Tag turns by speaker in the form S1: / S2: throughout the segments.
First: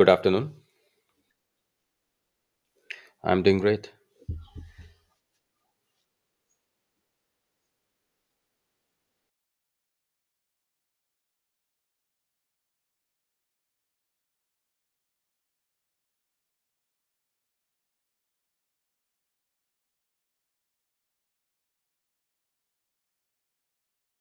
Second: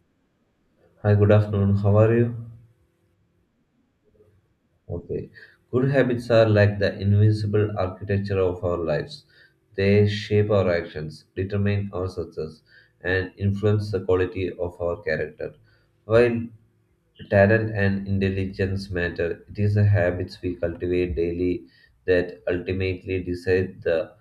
S1: Good afternoon.
S2: Hi, good afternoon. How are you?
S1: I'm doing great.
S2: Okay. Good habits are like the invisible architecture of our lives. They shape our actions, determine our success, and influence the quality of our character. While Talent and intelligence matter. It is the habits we cultivate daily that ultimately decide the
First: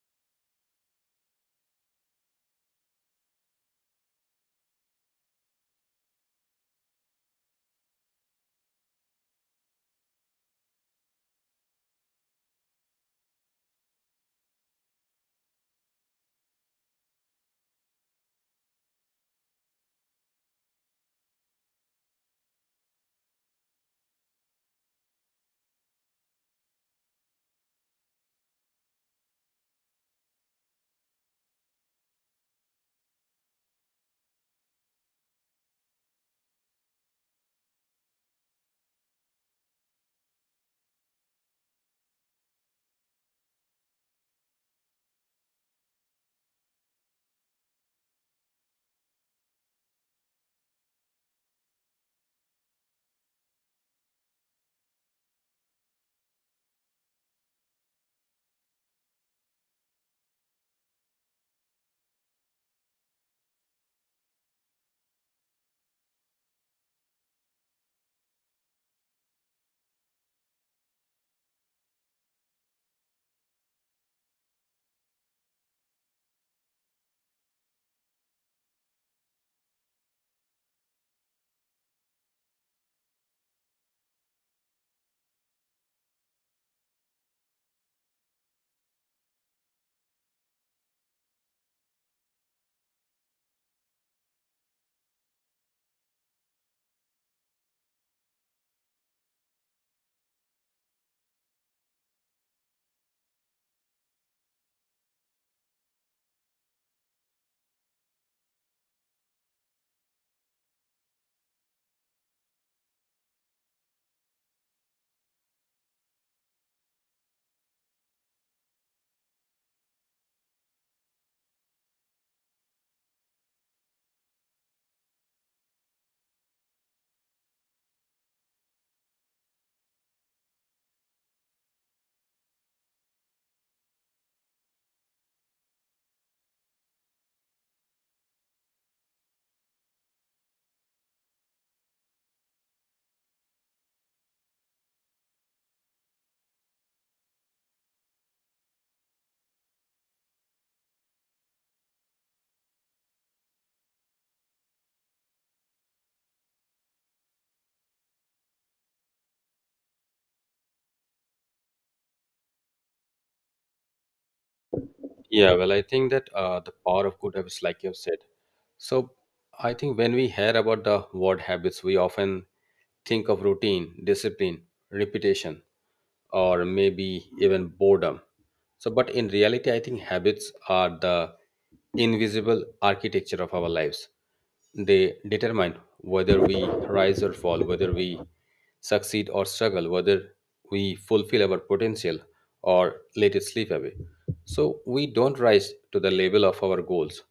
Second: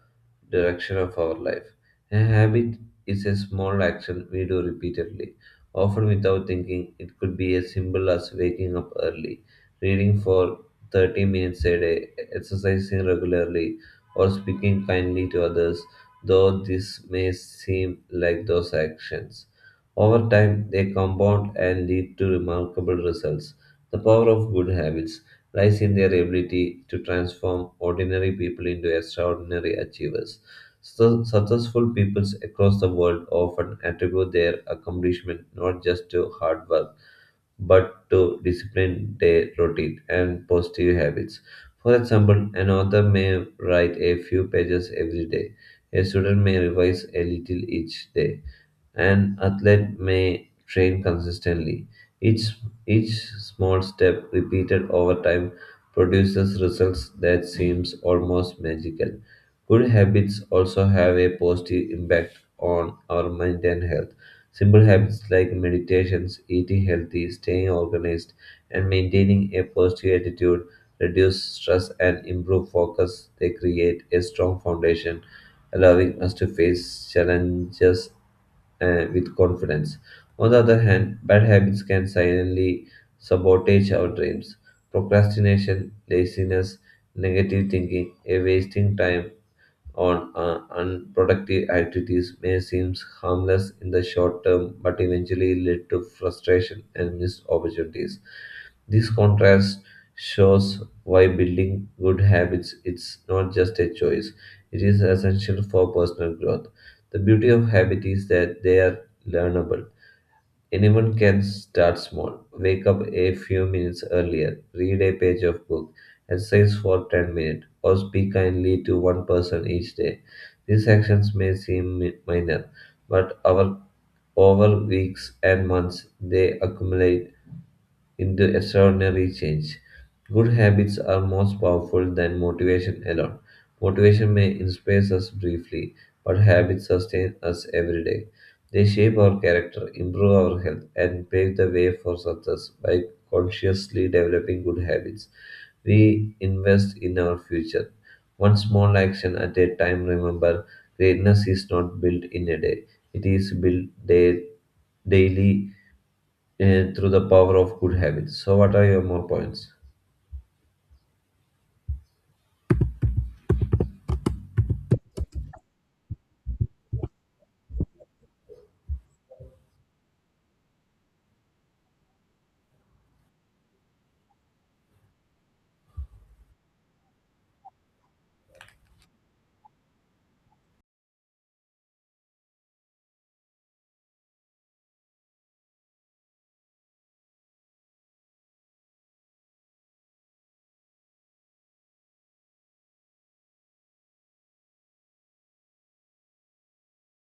S2: direction of our life. A habit is a small action we do repeatedly, often without thinking. It could be as simple as waking up early, reading for 30 minutes a day, exercising regularly, or speaking kindly to others, though this may seem like those actions over time, they compound and lead to remarkable results. The power of good habits lies in their ability to transform ordinary people into extraordinary achievers. So, successful peoples across the world often attribute their accomplishment not just to hard work, but to discipline, their routine, and positive habits. For example, an author may write a few pages every day. A student may revise a little each day, an athlete may train consistently. Each, each small step repeated over time produces results that seems almost magical. Good habits also have a positive impact on our mind and health. Simple habits like meditations, eating healthy, staying organized, and maintaining a positive attitude reduce stress and improve focus. They create a strong foundation allowing us to face challenges with confidence. On the other hand, bad habits can silently sabotage our dreams. Procrastination, laziness, negative thinking, a wasting time, on unproductive activities may seem harmless in the short term but eventually lead to frustration and missed opportunities. This contrast shows why building good habits is not just a choice, it is essential for personal growth. The beauty of habits is that they are learnable. Anyone can start small. Wake up a few minutes earlier, read a page of book, exercise for 10 minutes, or speak kindly to one person each day. These actions may seem minor, but over weeks and months they accumulate into extraordinary change. Good habits are most powerful than motivation alone. Motivation may inspire us briefly, but habits sustain us every day. They shape our character, improve our health, and pave the way for success by consciously developing good habits. We invest in our future. One small action at a time, remember, greatness is not built in a day. It is built day, daily and through the power of good habits. So, what are your more points?
S1: Yeah, well, I think that the power of good habits, like you have said. So, I think when we hear about the word habits, we often think of routine, discipline, repetition, or maybe even boredom. So, but in reality, I think habits are the invisible architecture of our lives. They determine whether we rise or fall, whether we succeed or struggle, whether we fulfill our potential or let it slip away. So, we don't rise to the level of our goals,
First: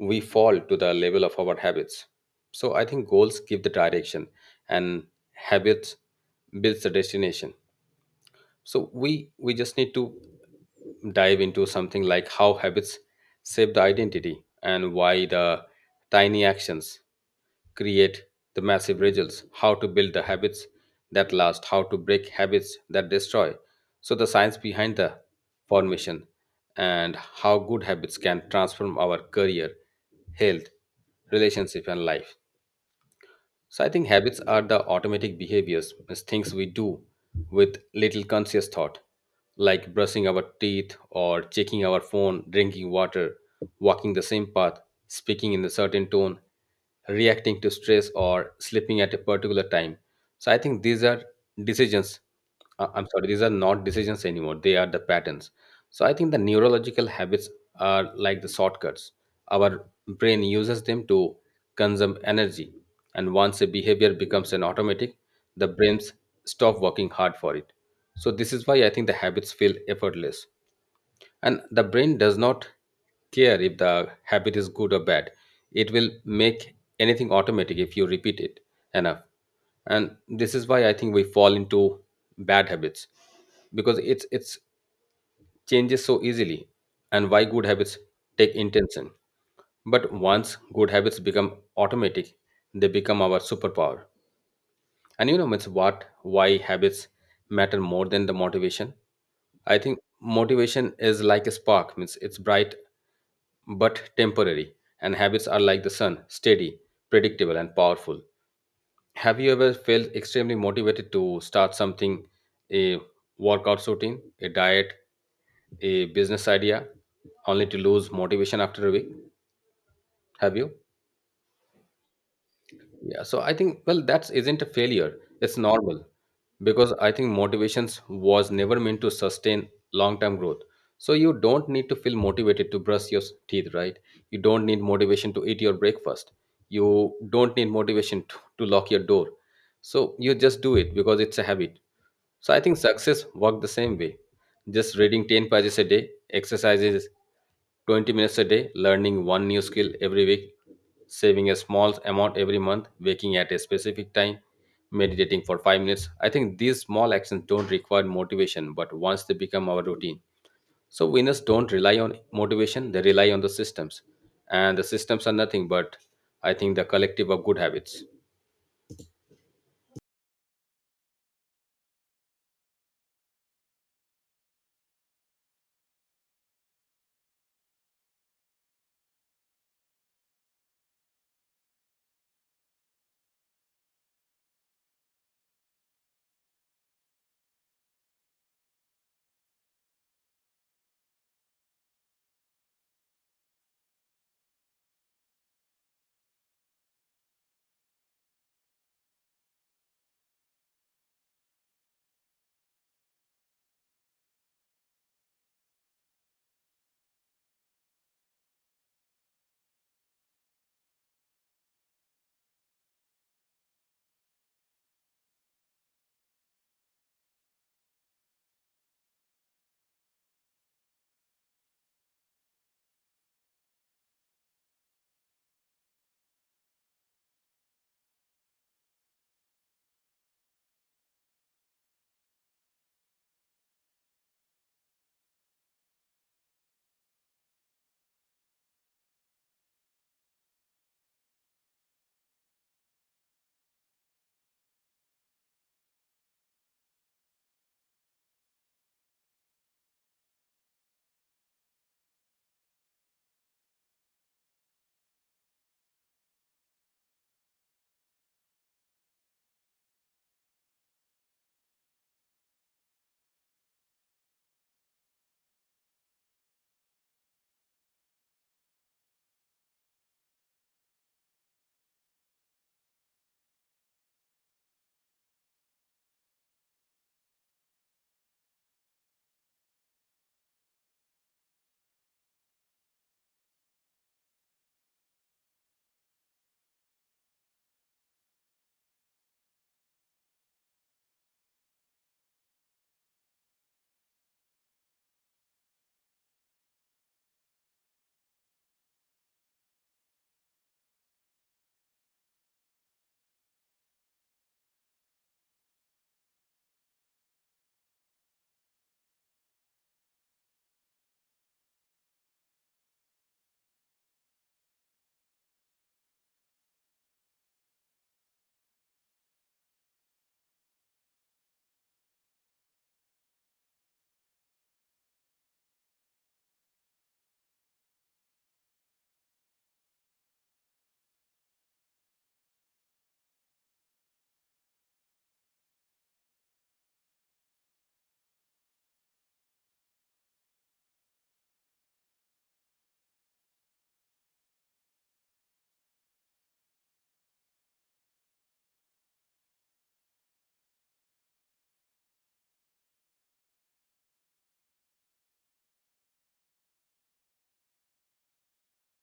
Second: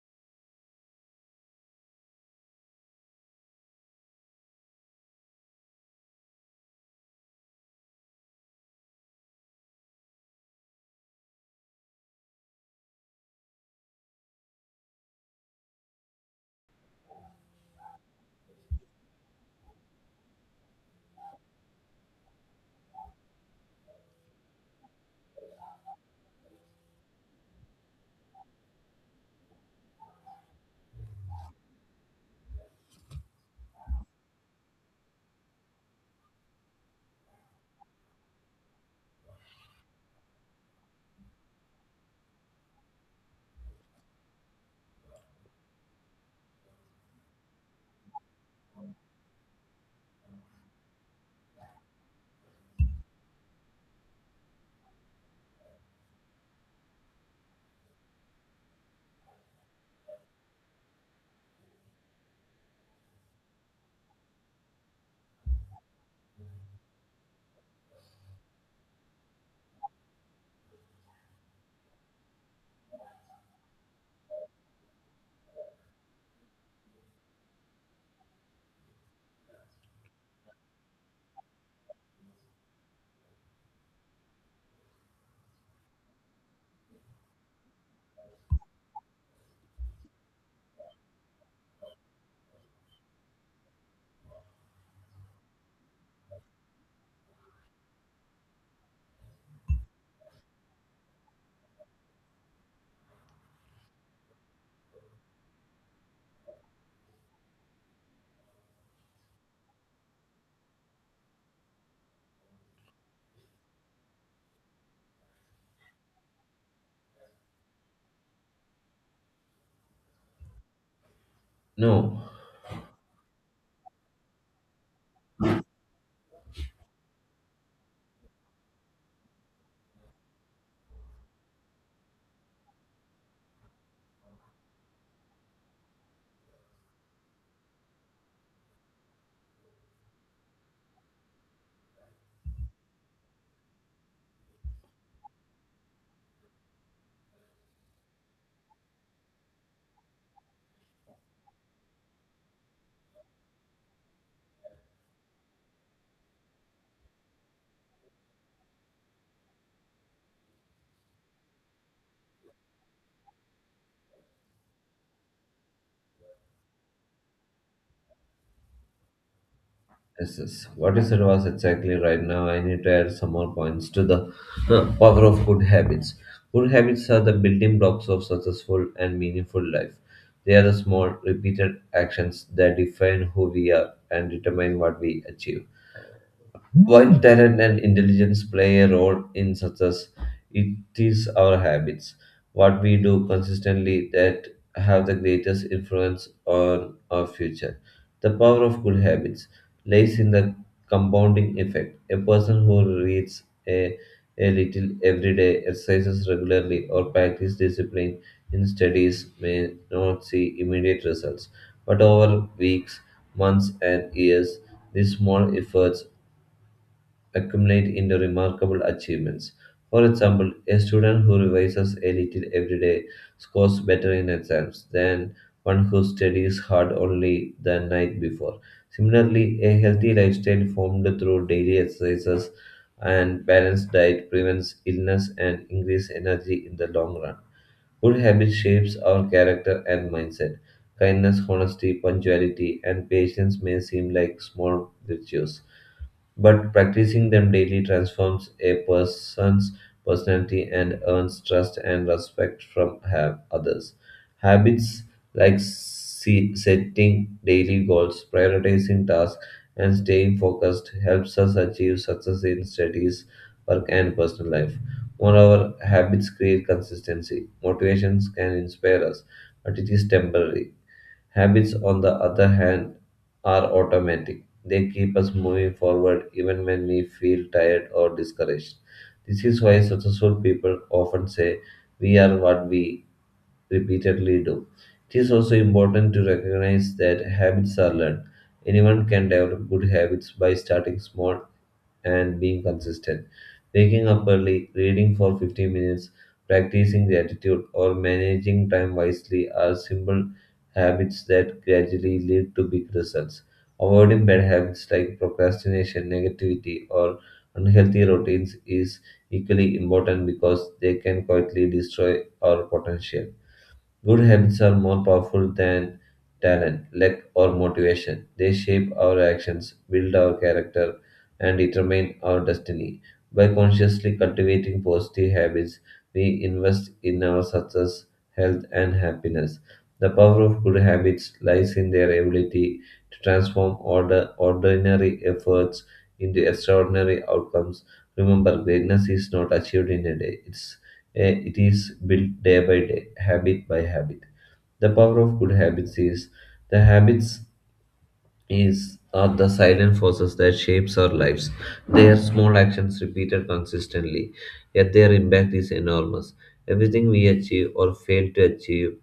S1: we fall to the level of our habits. So, I think goals give the direction, and habits builds the destination. So we just need to dive into something like how habits shape the identity and why the tiny actions create the massive results, how to build the habits that last, how to break habits that destroy. So the science behind the formation and how good habits can transform our career, health, relationship and life. So I think habits are the automatic behaviors, as things we do with little conscious thought, like brushing our teeth or checking our phone, drinking water, walking the same path, speaking in a certain tone, reacting to stress or sleeping at a particular time. So I think these are decisions I'm sorry, these are not decisions anymore. They are the patterns. So I think the neurological habits are like the shortcuts. Our brain uses them to consume energy. And once a behavior becomes an automatic, the brains stop working hard for it. So this is why I think the habits feel effortless. And the brain does not care if the habit is good or bad. It will make anything automatic if you repeat it enough. And this is why I think we fall into bad habits because it's changes so easily, and why good habits take intention. But once good habits become automatic, they become our superpower. And you know, it's what, why habits matter more than the motivation. I think motivation is like a spark, means it's bright but temporary. And habits are like the sun, steady, predictable, and powerful. Have you ever felt extremely motivated to start something, a workout routine, a diet, a business idea, only to lose motivation after a week? Have you?
S2: No,
S1: Yeah, so I think well that isn't a failure. It's normal because I think motivations was never meant to sustain long-term growth. So you don't need to feel motivated to brush your teeth, right? You don't need motivation to eat your breakfast. You don't need motivation to lock your door. So you just do it because it's a habit. So I think success worked the same way. Just reading 10 pages a day, exercises 20 minutes a day, learning one new skill every week, saving a small amount every month, waking at a specific time, meditating for 5 minutes. I think these small actions don't require motivation, but once they become our routine. So winners don't rely on motivation, they rely on the systems. And the systems are nothing but, I think, the collective of good habits.
S2: yes, yes. What you said was exactly right. Now, I need to add some more points to the power of good habits. Good habits are the building blocks of successful and meaningful life. They are the small, repeated actions that define who we are and determine what we achieve. While talent and intelligence play a role in success, it is our habits, what we do consistently, that have the greatest influence on our future. The power of good habits lies in the compounding effect. A person who reads a little every day, exercises regularly, or practices discipline in studies may not see immediate results, but over weeks, months, and years, these small efforts accumulate into remarkable achievements. For example, a student who revises a little every day scores better in exams than one who studies hard only the night before. Similarly, a healthy lifestyle formed through daily exercises and balanced diet prevents illness and increases energy in the long run. Good habit shapes our character and mindset. Kindness, honesty, punctuality, and patience may seem like small virtues, but practicing them daily transforms a person's personality and earns trust and respect from others. Habits like setting daily goals, prioritizing tasks, and staying focused helps us achieve success in studies, work, and personal life. Moreover, habits create consistency. Motivations can inspire us, but it is temporary. Habits, on the other hand, are automatic. They keep us moving forward even when we feel tired or discouraged. This is why successful people often say, we are what we repeatedly do. It is also important to recognize that habits are learned. Anyone can develop good habits by starting small and being consistent. Waking up early, reading for 15 minutes, practicing gratitude, or managing time wisely are simple habits that gradually lead to big results. Avoiding bad habits like procrastination, negativity, or unhealthy routines is equally important because they can quietly destroy our potential. Good habits are more powerful than talent, luck, or motivation. They shape our actions, build our character, and determine our destiny. By consciously cultivating positive habits, we invest in our success, health, and happiness. The power of good habits lies in their ability to transform ordinary efforts into extraordinary outcomes. Remember, greatness is not achieved in a day, it is built day by day, habit by habit. The power of good habits is the habits is are the silent forces that shapes our lives. They are small actions repeated consistently, yet their impact is enormous. Everything we achieve or fail to achieve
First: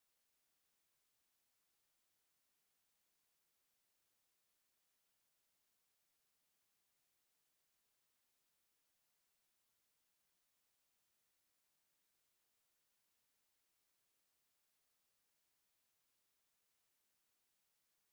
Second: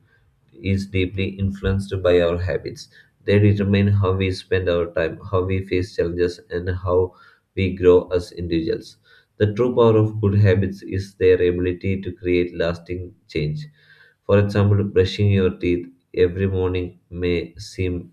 S2: is deeply influenced by our habits. They determine how we spend our time, how we face challenges, and how we grow as individuals. The true power of good habits is their ability to create lasting change. For example, brushing your teeth every morning may seem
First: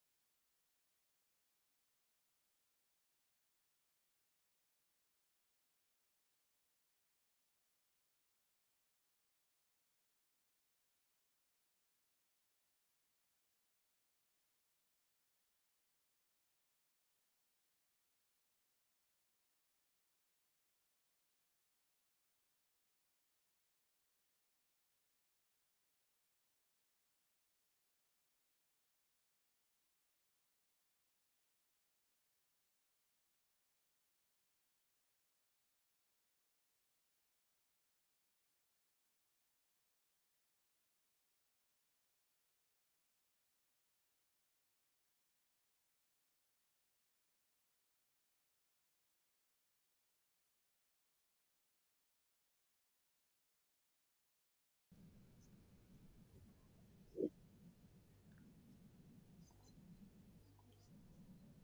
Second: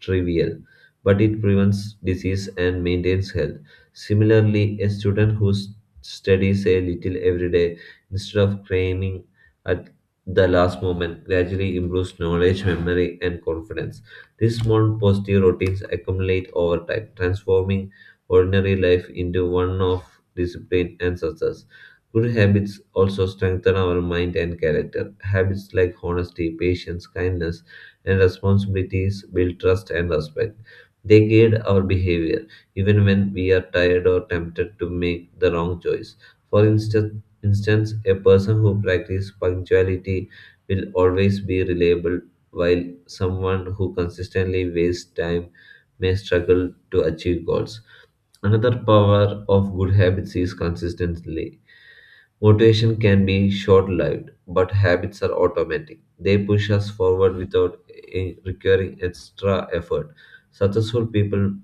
S2: trivial, but it prevents disease and maintains health. Similarly, a student who studies a little every day instead of cramming at the last moment gradually improves knowledge, memory, and confidence. These small positive routines accumulate over time, transforming ordinary life into one of discipline and success. Good habits also strengthen our mind and character. Habits like honesty, patience, kindness, and responsibilities build trust and respect. They guide our behavior even when we are tired or tempted to make the wrong choice. For instance, a person who practices punctuality will always be reliable, while someone who consistently wastes time may struggle to achieve goals. Another power of good habits is consistency. Motivation can be short lived, but habits are automatic. They push us forward without requiring extra effort. Successful people,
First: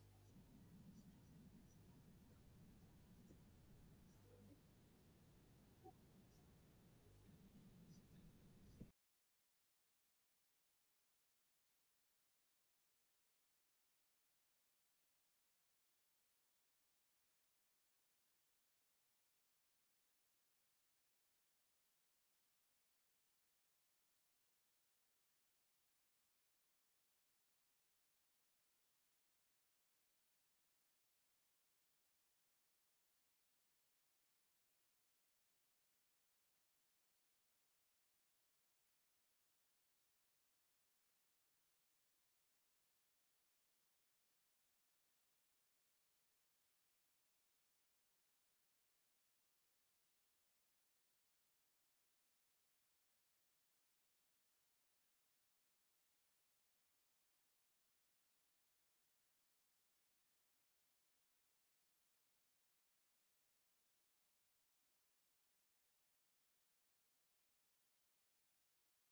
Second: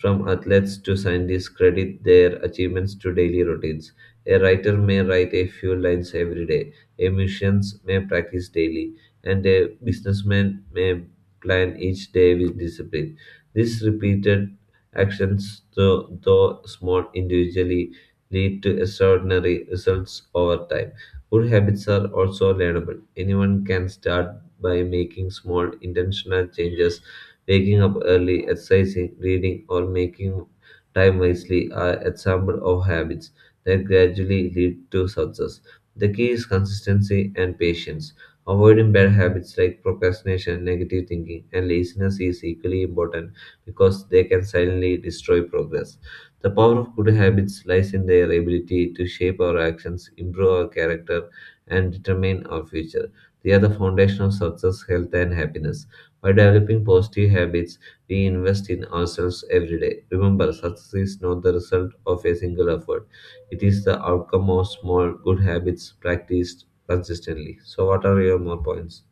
S2: from athletes to scientists, credit their achievements to daily routines. A writer may write a few lines every day, a musicians may practice daily, and a businessman may plan each day with discipline. These repeated actions, though small individually, lead to extraordinary results over time. Good habits are also learnable. Anyone can start by making small intentional changes. Waking up early, exercising, reading, or making time wisely are examples of habits that gradually lead to success. The key is consistency and patience. Avoiding bad habits like procrastination, negative thinking, and laziness is equally important because they can silently destroy progress. The power of good habits lies in their ability to shape our actions, improve our character, and determine our future. They are the foundation of success, health, and happiness. By developing positive habits, we invest in ourselves every day. Remember, success is not the result of a single effort, it is the outcome of small good habits practiced consistently. So, what are your more points?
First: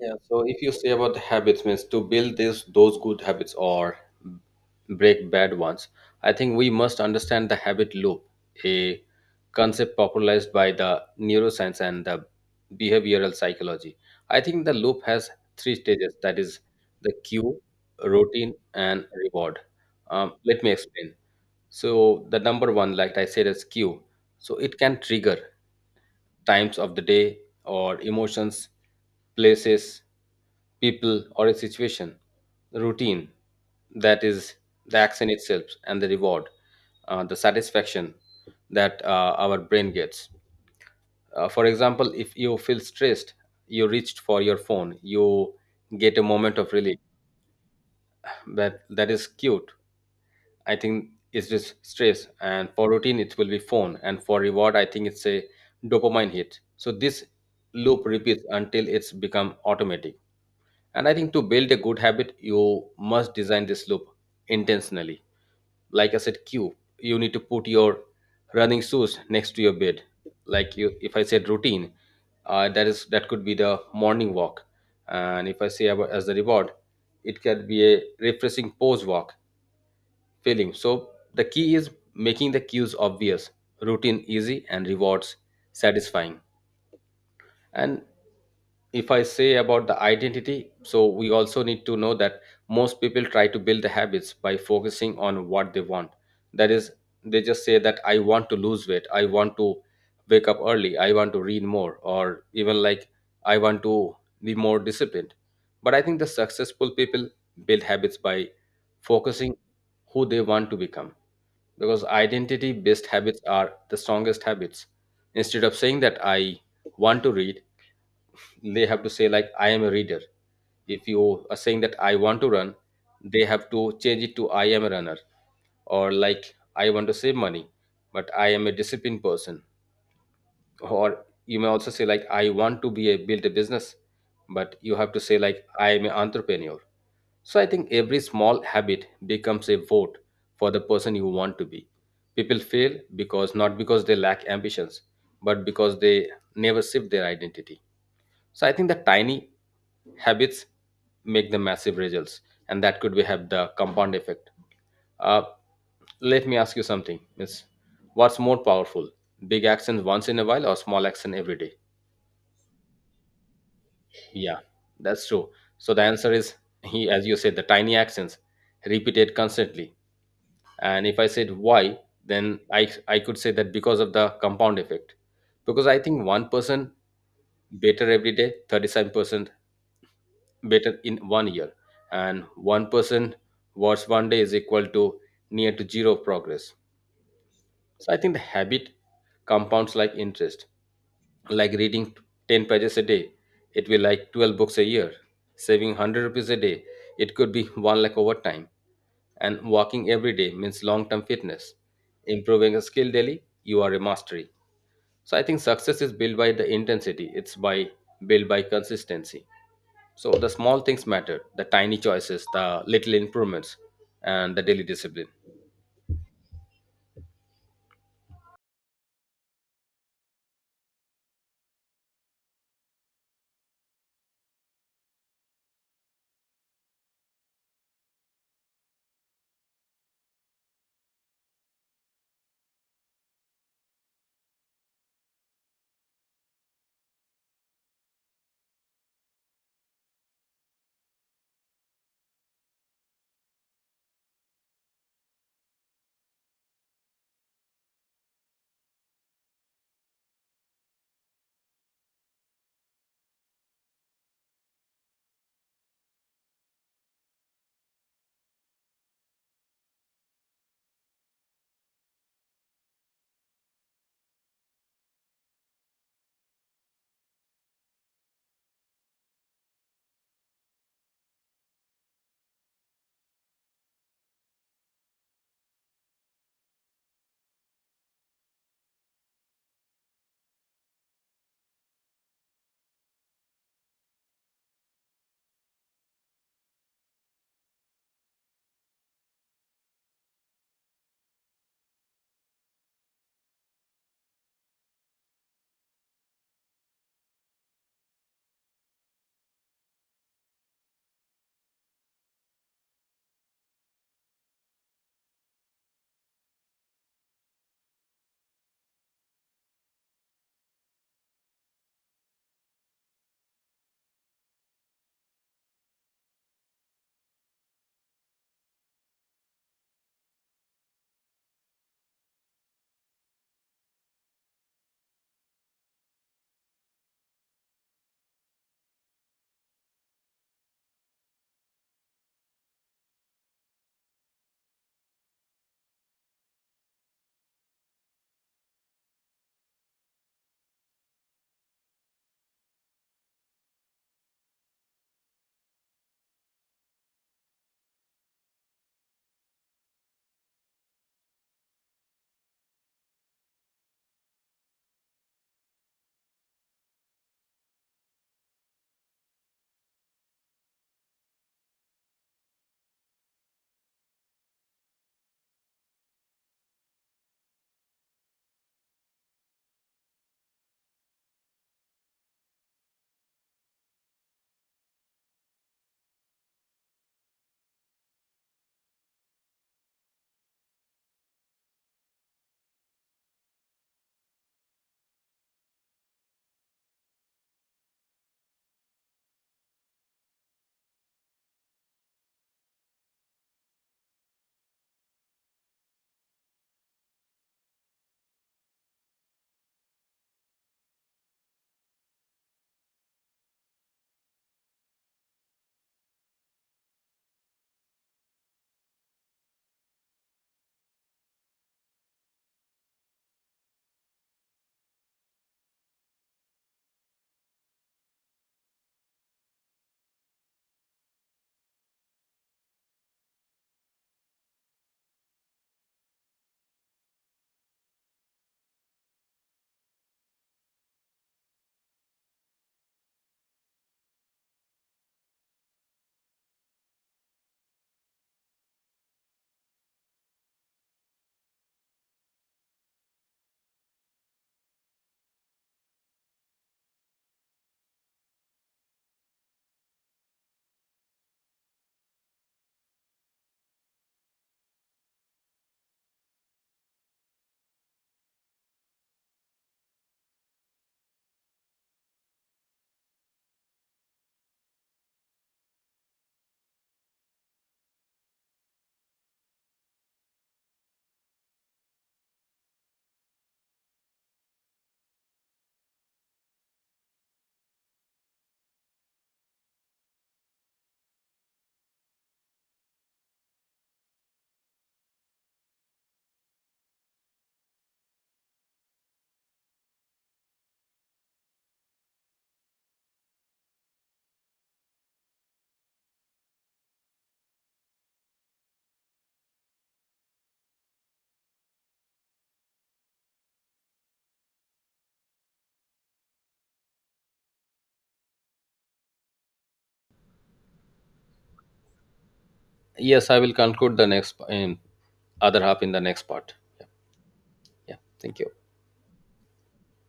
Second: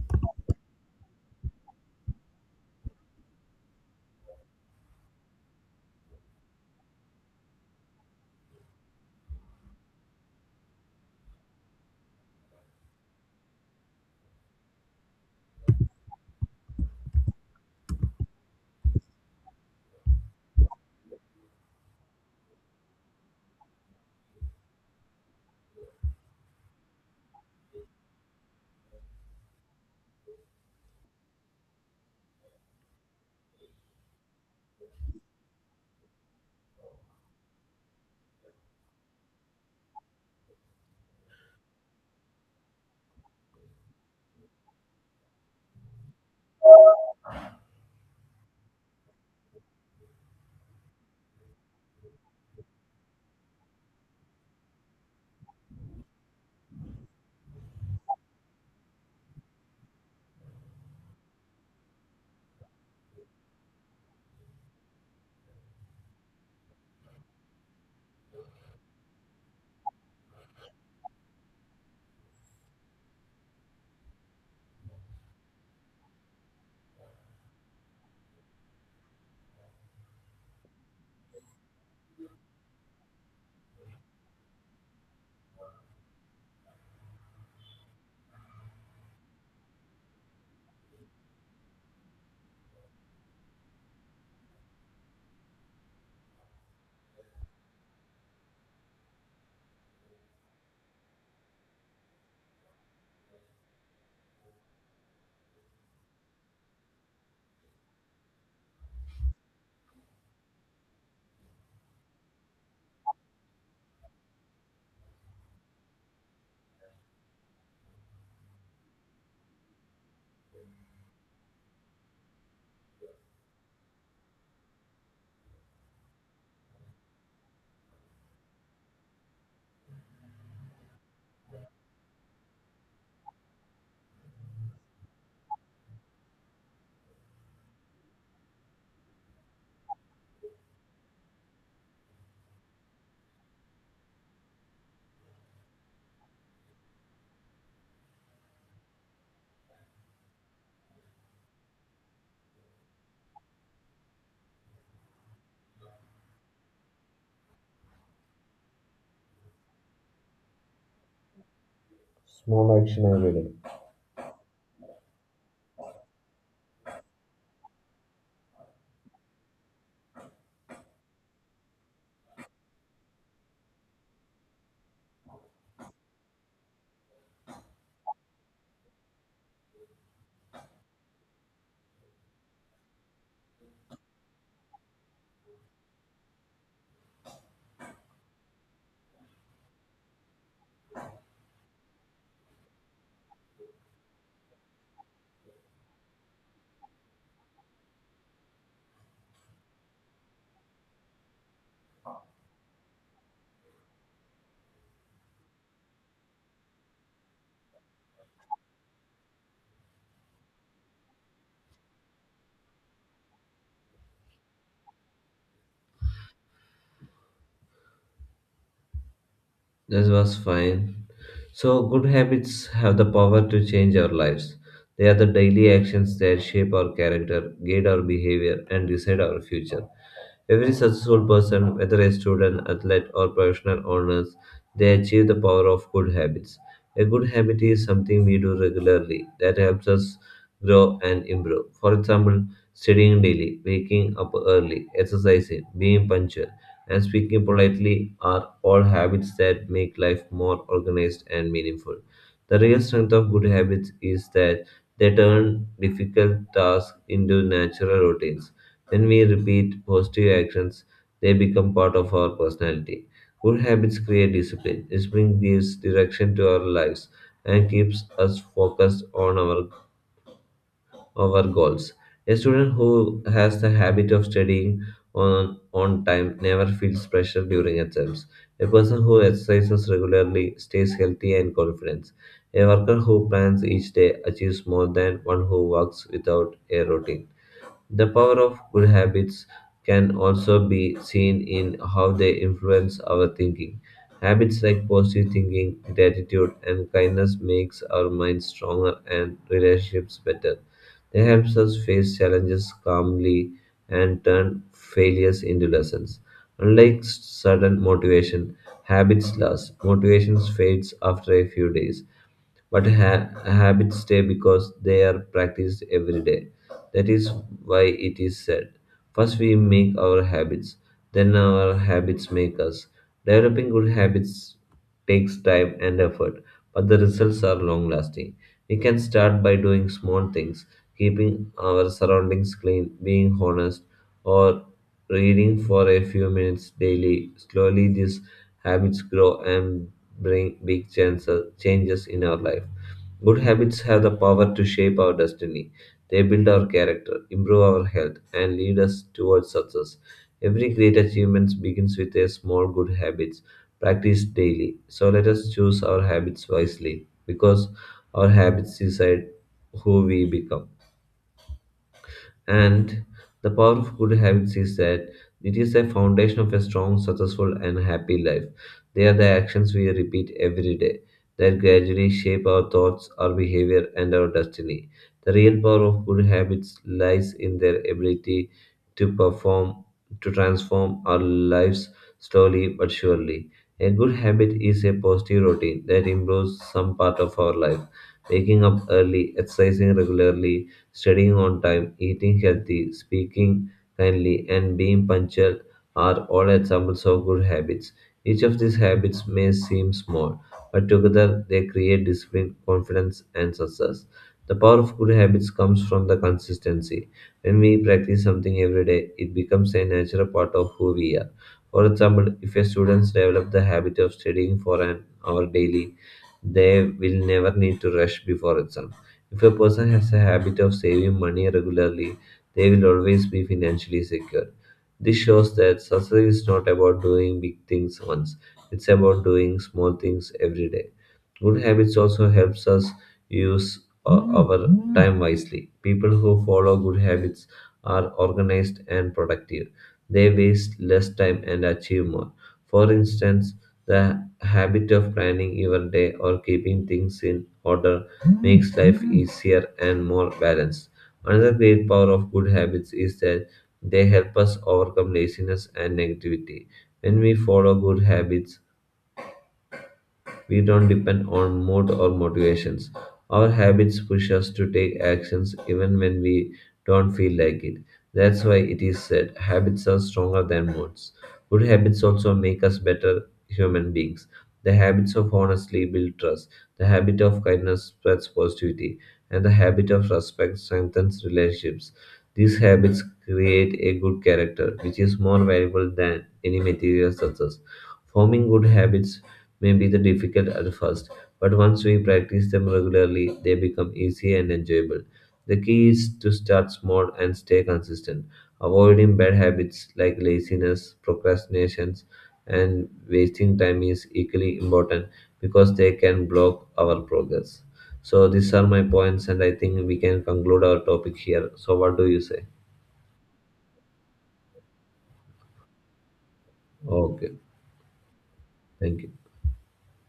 S1: Yeah, so if you say about the habits, means to build this those good habits or break bad ones, I think we must understand the habit loop, a concept popularized by the neuroscience and the behavioral psychology. I think the loop has three stages. That is the cue, routine, and reward. Let me explain. So the number one, like I said, is cue. So it can trigger times of the day or emotions, places, people, or a situation. The routine, that is the action itself, and the reward, the satisfaction that our brain gets. For example, if you feel stressed, you reached for your phone, you get a moment of relief. That is cute, I think it's just stress, and for routine it will be phone, and for reward I think it's a dopamine hit. So this loop repeats until it's become automatic. And I think to build a good habit, you must design this loop intentionally. Like I said, cue you need to put your running shoes next to your bed. Like you, if I said routine, that is that could be the morning walk, and if I say about as the reward, it can be a refreshing pose walk failing. So the key is making the cues obvious, routine easy, and rewards satisfying. And if I say about the identity, so we also need to know that most people try to build the habits by focusing on what they want. That is, they just say that I want to lose weight, I want to wake up early, I want to read more, or even like I want to be more disciplined. But I think the successful people build habits by focusing who they want to become, because identity based habits are the strongest habits. Instead of saying that I want to read, they have to say like I am a reader. If you are saying that I want to run, they have to change it to I am a runner. Or like I want to save money, but I am a disciplined person. Or you may also say like I want to be a build a business, but you have to say like I am an entrepreneur. So I think every small habit becomes a vote for the person you want to be. People fail because not because they lack ambitions, but because they never shift their identity. So I think the tiny habits make the massive results, and that could be have the compound effect. Uh, Let me ask you something, Miss. What's more powerful, big action once in a while or small action every day?
S2: Small action every day.
S1: Yeah, that's true. So the answer is, he, as you said, the tiny actions repeated constantly. And if I said why, then I could say that because of the compound effect, because I think one person better every day, 37% better in 1 year and 1% watch 1 day is equal to near to zero progress. So I think the habit compounds like interest, like reading 10 pages a day, it will like 12 books a year, saving 100 rupees a day, it could be 1 lakh over time, and walking every day means long term fitness, improving a skill daily you are a mastery. So I think success is built by the intensity, it's by built by consistency. So the small things matter, the tiny choices, the little improvements, and the daily discipline.
S2: This was fine. So, good habits have the power to change our lives. They are the daily actions that shape our character, guide our behavior, and decide our future. Every successful person, whether a student, athlete, or professional owner, they achieve the power of good habits. A good habit is something we do regularly that helps us grow and improve. For example, studying daily, waking up early, exercising, being punctual, and speaking politely are all habits that make life more organized and meaningful. The real strength of good habits is that they turn difficult tasks into natural routines. When we repeat positive actions, they become part of our personality. Good habits create discipline. Discipline gives direction to our lives and keeps us focused on our goals. A student who has the habit of studying on time never feels pressure during exams. A person who exercises regularly stays healthy and confident. A worker who plans each day achieves more than one who works without a routine. The power of good habits can also be seen in how they influence our thinking. Habits like positive thinking, gratitude, and kindness makes our minds stronger and relationships better. They helps us face challenges calmly and turn failures into lessons. Unlike sudden motivation, habits last. Motivation fades after a few days. But habits stay because they are practiced every day. That is why it is said, first we make our habits, then our habits make us. Developing good habits takes time and effort, but the results are long lasting. We can start by doing small things, keeping our surroundings clean, being honest, or reading for a few minutes daily. Slowly, these habits grow and bring big changes in our life. Good habits have the power to shape our destiny. They build our character, improve our health, and lead us towards success. Every great achievement begins with a small good habits practiced daily. So let us choose our habits wisely because our habits decide who we become. And the power of good habits is that it is the foundation of a strong, successful, and happy life. They are the actions we repeat every day that gradually shape our thoughts, our behavior, and our destiny. The real power of good habits lies in their ability to to transform our lives slowly but surely. A good habit is a positive routine that improves some part of our life. Waking up early, exercising regularly, studying on time, eating healthy, speaking kindly, and being punctual are all examples of good habits. Each of these habits may seem small, but together they create discipline, confidence, and success. The power of good habits comes from the consistency. When we practice something every day, it becomes a natural part of who we are. For example, if a student develops the habit of studying for an hour daily, they will never need to rush before exams. If a person has a habit of saving money regularly, they will always be financially secure. This shows that success is not about doing big things once, it's about doing small things every day. Good habits also helps us use our time wisely. People who follow good habits are organized and productive. They waste less time and achieve more. For instance, the habit of planning your day or keeping things in order makes life easier and more balanced. Another great power of good habits is that they help us overcome laziness and negativity. When we follow good habits, we don't depend on mood or motivations. Our habits push us to take actions even when we don't feel like it. That's why it is said habits are stronger than moods. Good habits also make us better human beings. The habits of honesty build trust. The habit of kindness spreads positivity. And the habit of respect strengthens relationships. These habits create a good character, which is more valuable than any material success. Forming good habits may be the difficult at first, but once we practice them regularly, they become easy and enjoyable. The key is to start small and stay consistent, avoiding bad habits like laziness, procrastinations, and wasting time is equally important because they can block our progress. So these are my points, and I think we can conclude our topic here. So what do you say?
S1: Yes, I will conclude the next in other half in the next part. Yeah,
S2: Okay,
S1: yeah. Thank you.
S2: thank you.